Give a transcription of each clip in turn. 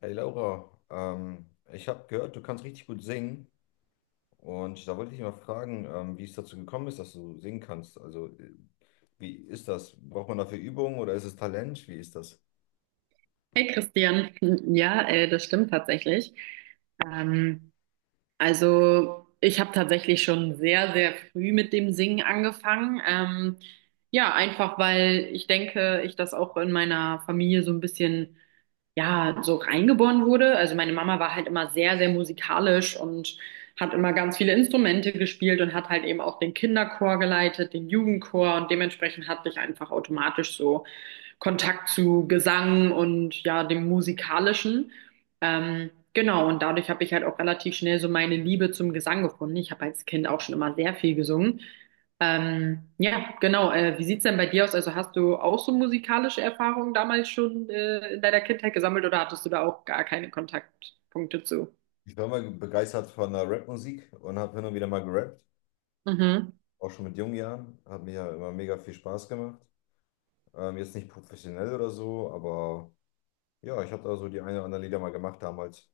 Hey Laura, ich habe gehört, du kannst richtig gut singen und da wollte ich mal fragen, wie es dazu gekommen ist, dass du singen kannst. Also wie ist das? Braucht man dafür Übung oder ist es Talent? Wie ist das? Hey Christian, ja, das stimmt tatsächlich. Ähm, also ich habe tatsächlich schon sehr, sehr früh mit dem Singen angefangen. Ja, einfach weil ich denke, ich das auch in meiner Familie so ein bisschen, ja, so reingeboren wurde. Also meine Mama war halt immer sehr, sehr musikalisch und hat immer ganz viele Instrumente gespielt und hat halt eben auch den Kinderchor geleitet, den Jugendchor, und dementsprechend hatte ich einfach automatisch so Kontakt zu Gesang und ja, dem Musikalischen. Genau, und dadurch habe ich halt auch relativ schnell so meine Liebe zum Gesang gefunden. Ich habe als Kind auch schon immer sehr viel gesungen. Ja, genau. Wie sieht's denn bei dir aus? Also hast du auch so musikalische Erfahrungen damals schon in deiner Kindheit gesammelt, oder hattest du da auch gar keine Kontaktpunkte zu? Ich war mal begeistert von der Rapmusik und habe hin und wieder mal gerappt, Mhm. auch schon mit jungen Jahren. Hat mir ja immer mega viel Spaß gemacht. Jetzt nicht professionell oder so, aber ja, ich habe da so die eine oder andere Lieder mal gemacht damals.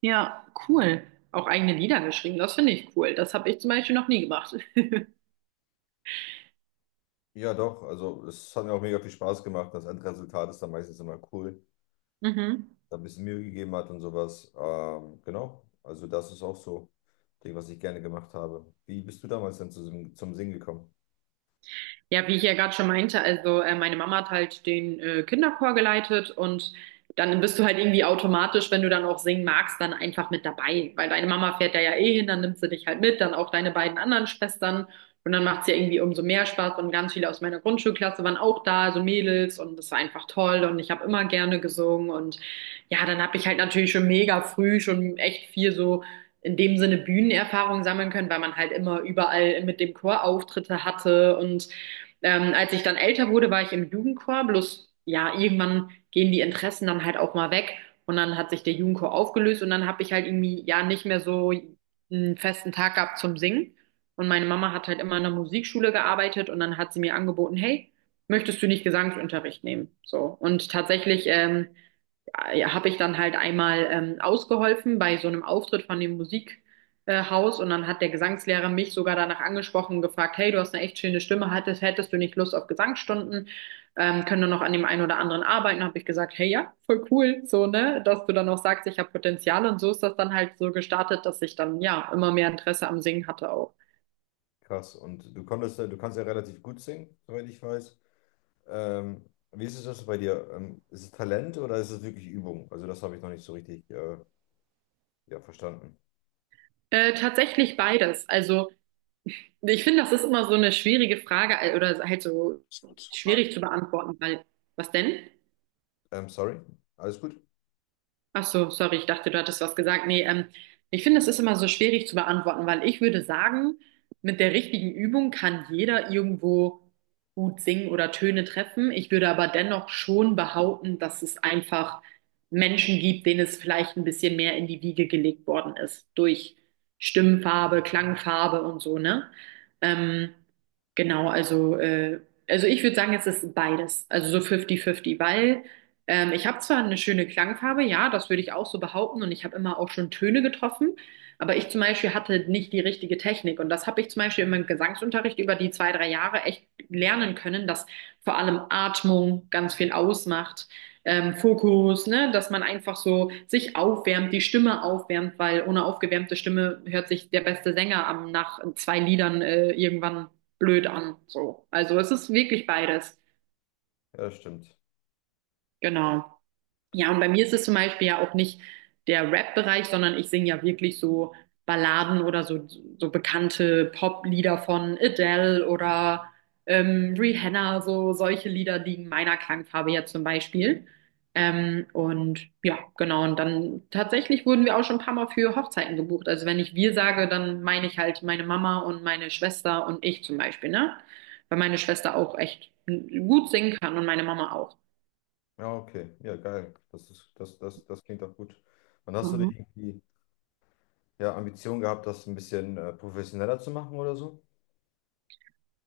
Ja, cool. Auch eigene Lieder geschrieben, das finde ich cool. Das habe ich zum Beispiel noch nie gemacht. Ja, doch, also es hat mir auch mega viel Spaß gemacht. Das Endresultat ist dann meistens immer cool. Mhm. Da ein bisschen Mühe gegeben hat und sowas. Genau, also das ist auch so ein Ding, was ich gerne gemacht habe. Wie bist du damals dann zum Singen gekommen? Ja, wie ich ja gerade schon meinte, also meine Mama hat halt den Kinderchor geleitet, und dann bist du halt irgendwie automatisch, wenn du dann auch singen magst, dann einfach mit dabei, weil deine Mama fährt da ja eh hin, dann nimmt sie dich halt mit, dann auch deine beiden anderen Schwestern, und dann macht's ja irgendwie umso mehr Spaß und ganz viele aus meiner Grundschulklasse waren auch da, also Mädels, und das war einfach toll und ich habe immer gerne gesungen und ja, dann habe ich halt natürlich schon mega früh schon echt viel so in dem Sinne Bühnenerfahrung sammeln können, weil man halt immer überall mit dem Chor Auftritte hatte, und als ich dann älter wurde, war ich im Jugendchor, bloß ja, irgendwann gehen die Interessen dann halt auch mal weg, und dann hat sich der Jugendchor aufgelöst und dann habe ich halt irgendwie ja nicht mehr so einen festen Tag gehabt zum Singen. Und meine Mama hat halt immer in der Musikschule gearbeitet und dann hat sie mir angeboten: hey, möchtest du nicht Gesangsunterricht nehmen? So. Und tatsächlich ja, habe ich dann halt einmal ausgeholfen bei so einem Auftritt von dem Musikhaus Haus. Und dann hat der Gesangslehrer mich sogar danach angesprochen und gefragt: hey, du hast eine echt schöne Stimme, hättest du nicht Lust auf Gesangsstunden? Können wir noch an dem einen oder anderen arbeiten? Habe ich gesagt: hey, ja, voll cool, so, ne, dass du dann auch sagst, ich habe Potenzial, und so ist das dann halt so gestartet, dass ich dann ja immer mehr Interesse am Singen hatte auch. Krass. Und du konntest, ja- du kannst ja relativ gut singen, soweit ich weiß. Ähm, Wie ist es das bei dir? Ist es Talent oder ist es wirklich Übung? Also das habe ich noch nicht so richtig ja, verstanden. Tatsächlich beides. Also ich finde, das ist immer so eine schwierige Frage oder halt so schwierig zu beantworten, weil. Was denn? Sorry, alles gut? Ach so, sorry, ich dachte, du hattest was gesagt. Nee, ich finde, das ist immer so schwierig zu beantworten, weil, ich würde sagen, mit der richtigen Übung kann jeder irgendwo gut singen oder Töne treffen. Ich würde aber dennoch schon behaupten, dass es einfach Menschen gibt, denen es vielleicht ein bisschen mehr in die Wiege gelegt worden ist, durch Stimmfarbe, Klangfarbe und so, ne? Ähm, genau, also ich würde sagen, es ist beides, also so 50-50, weil. Ich habe zwar eine schöne Klangfarbe, ja, das würde ich auch so behaupten, und ich habe immer auch schon Töne getroffen, aber ich zum Beispiel hatte nicht die richtige Technik, und das habe ich zum Beispiel in meinem Gesangsunterricht über die zwei, drei Jahre echt lernen können, dass vor allem Atmung ganz viel ausmacht, Fokus, ne, dass man einfach so sich aufwärmt, die Stimme aufwärmt, weil ohne aufgewärmte Stimme hört sich der beste Sänger am, nach zwei Liedern irgendwann blöd an, so. Also es ist wirklich beides. Ja, das stimmt. Genau. Ja, und bei mir ist es zum Beispiel ja auch nicht der Rap-Bereich, sondern ich singe ja wirklich so Balladen oder so, so bekannte Pop-Lieder von Adele oder Rihanna, so solche Lieder liegen meiner Klangfarbe ja zum Beispiel. Und ja, genau. Und dann tatsächlich wurden wir auch schon ein paar Mal für Hochzeiten gebucht. Also wenn ich wir sage, dann meine ich halt meine Mama und meine Schwester und ich zum Beispiel, ne? Weil meine Schwester auch echt gut singen kann und meine Mama auch. Ja, okay. Ja, geil. Das ist, das klingt auch gut. Und hast du nicht Mhm. irgendwie ja, Ambition gehabt, das ein bisschen professioneller zu machen oder so?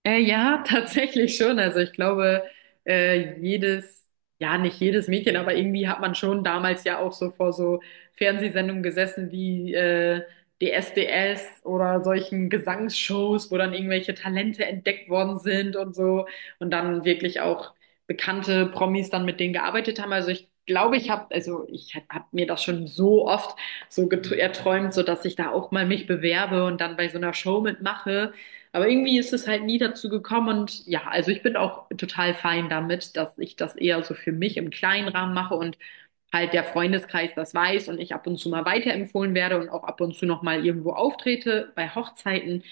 Ja, tatsächlich schon. Also ich glaube, äh, jedes, ja, nicht jedes Mädchen, aber irgendwie hat man schon damals ja auch so vor so Fernsehsendungen gesessen wie DSDS oder solchen Gesangsshows, wo dann irgendwelche Talente entdeckt worden sind, und so, und dann wirklich auch bekannte Promis dann mit denen gearbeitet haben. Also ich glaube, ich habe mir das schon so oft so erträumt, so dass ich da auch mal mich bewerbe und dann bei so einer Show mitmache. Aber irgendwie ist es halt nie dazu gekommen, und ja, also ich bin auch total fein damit, dass ich das eher so für mich im kleinen Rahmen mache und halt der Freundeskreis das weiß und ich ab und zu mal weiterempfohlen werde und auch ab und zu noch mal irgendwo auftrete bei Hochzeiten.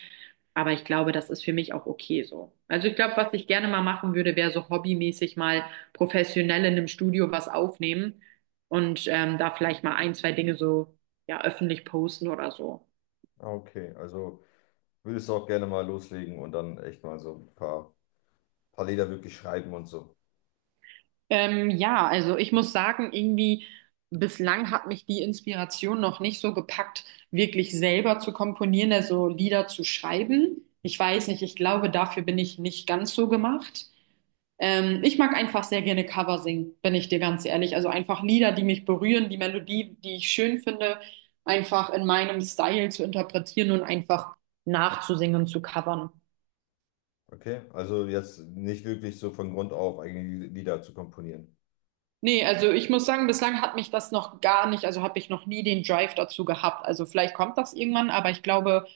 Aber ich glaube, das ist für mich auch okay so. Also ich glaube, was ich gerne mal machen würde, wäre so hobbymäßig mal professionell in einem Studio was aufnehmen und da vielleicht mal ein, zwei Dinge so ja öffentlich posten oder so. Ah, okay, also würdest du auch gerne mal loslegen und dann echt mal so ein paar Lieder wirklich schreiben und so. Ja, also ich muss sagen, irgendwie bislang hat mich die Inspiration noch nicht so gepackt, wirklich selber zu komponieren, also Lieder zu schreiben. Ich weiß nicht, ich glaube, dafür bin ich nicht ganz so gemacht. Ich mag einfach sehr gerne Cover singen, bin ich dir ganz ehrlich. Also einfach Lieder, die mich berühren, die Melodie, die ich schön finde, einfach in meinem Style zu interpretieren und einfach nachzusingen und zu covern. Okay, also jetzt nicht wirklich so von Grund auf eigene Lieder zu komponieren. Nee, also ich muss sagen, bislang hat mich das noch gar nicht, also habe ich noch nie den Drive dazu gehabt. Also vielleicht kommt das irgendwann, aber ich glaube,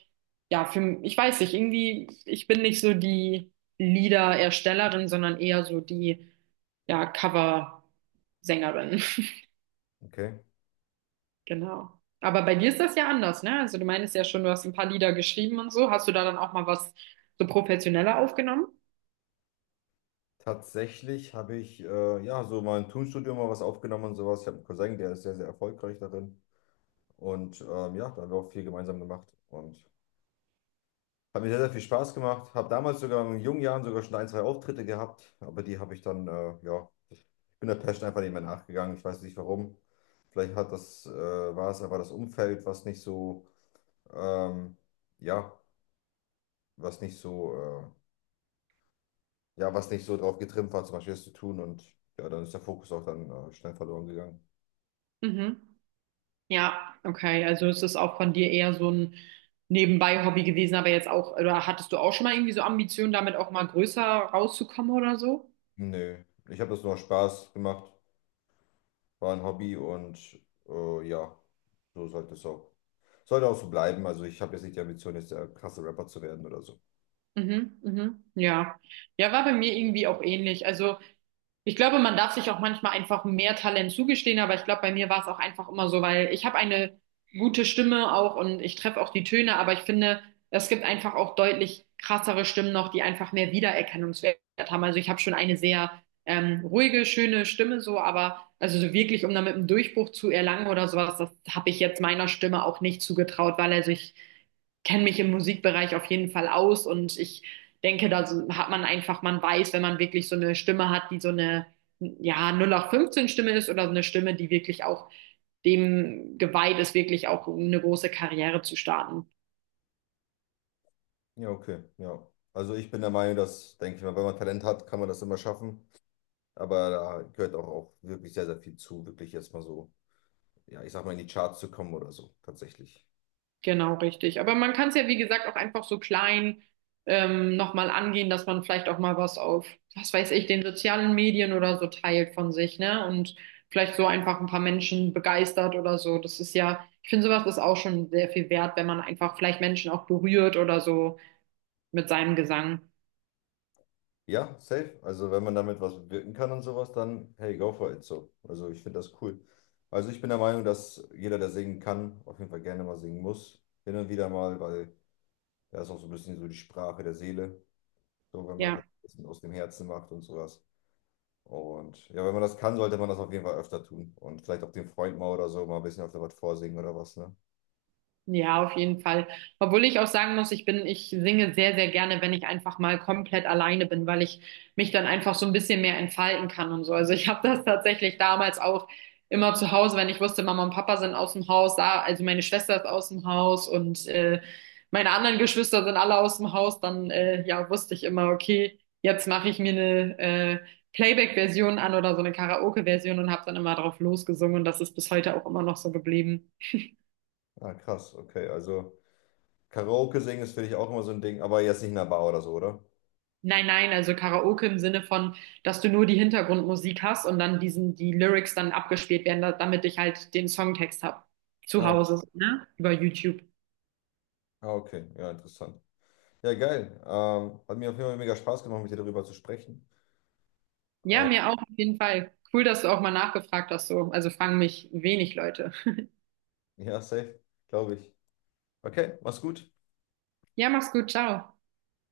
ja, für, ich weiß nicht, irgendwie, ich bin nicht so die Liedererstellerin, sondern eher so die, ja, Cover-Sängerin. Okay. Genau. Aber bei dir ist das ja anders, ne? Also du meinst ja schon, du hast ein paar Lieder geschrieben und so. Hast du da dann auch mal was so professioneller aufgenommen? Tatsächlich habe ich ja so mal im Tonstudio mal was aufgenommen und sowas. Ich habe einen Cousin, der ist sehr, sehr erfolgreich darin. Und ja, da haben wir auch viel gemeinsam gemacht und hat mir sehr, sehr viel Spaß gemacht. Habe damals sogar in jungen Jahren sogar schon ein, zwei Auftritte gehabt, aber die habe ich dann, ja, ich bin der Passion einfach nicht mehr nachgegangen. Ich weiß nicht warum. Vielleicht hat das, war es aber das Umfeld, was nicht so, ähm, ja, was nicht so, ja, was nicht so drauf getrimmt war, zum Beispiel das zu tun und ja, dann ist der Fokus auch dann schnell verloren gegangen. Mhm. Ja, okay. Also ist das auch von dir eher so ein Nebenbei-Hobby gewesen, aber jetzt auch, oder hattest du auch schon mal irgendwie so Ambitionen, damit auch mal größer rauszukommen oder so? Nö, ich habe das nur aus Spaß gemacht, war ein Hobby und ja, so sollte es auch. Sollte auch so bleiben. Also ich habe jetzt nicht die Ambition, jetzt der krasse Rapper zu werden oder so. Mhm, mhm, ja. Ja, war bei mir irgendwie auch ähnlich. Also ich glaube, man darf sich auch manchmal einfach mehr Talent zugestehen, aber ich glaube, bei mir war es auch einfach immer so, weil ich habe eine gute Stimme auch und ich treffe auch die Töne, aber ich finde, es gibt einfach auch deutlich krassere Stimmen noch, die einfach mehr Wiedererkennungswert haben. Also ich habe schon eine sehr ruhige, schöne Stimme so, aber also so wirklich, um damit einen Durchbruch zu erlangen oder sowas, das habe ich jetzt meiner Stimme auch nicht zugetraut, weil, also, ich kenne mich im Musikbereich auf jeden Fall aus, und ich denke, hat man einfach, man weiß, wenn man wirklich so eine Stimme hat, die so eine, ja, null acht fünfzehn Stimme ist oder so eine Stimme, die wirklich auch dem geweiht ist, wirklich auch um eine große Karriere zu starten. Ja, okay, ja. Also ich bin der Meinung, dass, denke ich mal, wenn man Talent hat, kann man das immer schaffen. Aber da gehört auch, auch wirklich sehr, sehr viel zu, wirklich erstmal so ja, ich sag mal, in die Charts zu kommen oder so, tatsächlich. Genau, richtig. Aber man kann es ja, wie gesagt, auch einfach so klein nochmal angehen, dass man vielleicht auch mal was auf, was weiß ich, den sozialen Medien oder so teilt von sich, ne? Und vielleicht so einfach ein paar Menschen begeistert oder so. Das ist ja, ich finde, sowas ist auch schon sehr viel wert, wenn man einfach vielleicht Menschen auch berührt oder so, mit seinem Gesang. Ja, safe. Also wenn man damit was bewirken kann und sowas, dann hey, go for it so. Also ich finde das cool. Also ich bin der Meinung, dass jeder, der singen kann, auf jeden Fall gerne mal singen muss. Hin und wieder mal, weil das ist auch so ein bisschen so die Sprache der Seele. So, wenn man das Ja, ein bisschen aus dem Herzen macht und sowas. Und ja, wenn man das kann, sollte man das auf jeden Fall öfter tun. Und vielleicht auch dem Freund mal oder so mal ein bisschen öfter was vorsingen oder was, ne? ja, auf jeden Fall. Obwohl ich auch sagen muss, ich bin, ich singe sehr, sehr gerne, wenn ich einfach mal komplett alleine bin, weil ich mich dann einfach so ein bisschen mehr entfalten kann und so. Also ich habe das tatsächlich damals auch immer zu Hause, wenn ich wusste, Mama und Papa sind aus dem Haus, da, also meine Schwester ist aus dem Haus und meine anderen Geschwister sind alle aus dem Haus, dann ja, wusste ich immer, okay, jetzt mache ich mir eine Playback-Version an oder so eine Karaoke-Version und habe dann immer drauf losgesungen, und das ist bis heute auch immer noch so geblieben. Ah, krass, okay. Also Karaoke singen ist, finde ich, auch immer so ein Ding, aber jetzt nicht in einer Bar oder so, oder? Nein, nein, also Karaoke im Sinne von, dass du nur die Hintergrundmusik hast und dann die Lyrics dann abgespielt werden, da, damit ich halt den Songtext habe. Zu Ja, Hause, so, ne? Über YouTube. ah, okay, ja, interessant. Ja, geil. Hat mir auf jeden Fall mega Spaß gemacht, mit dir darüber zu sprechen. Ja, Äh, mir auch auf jeden Fall. Cool, dass du auch mal nachgefragt hast, so. Also fragen mich wenig Leute. ja, safe, glaube ich. Okay, mach's gut. Ja, mach's gut, ciao.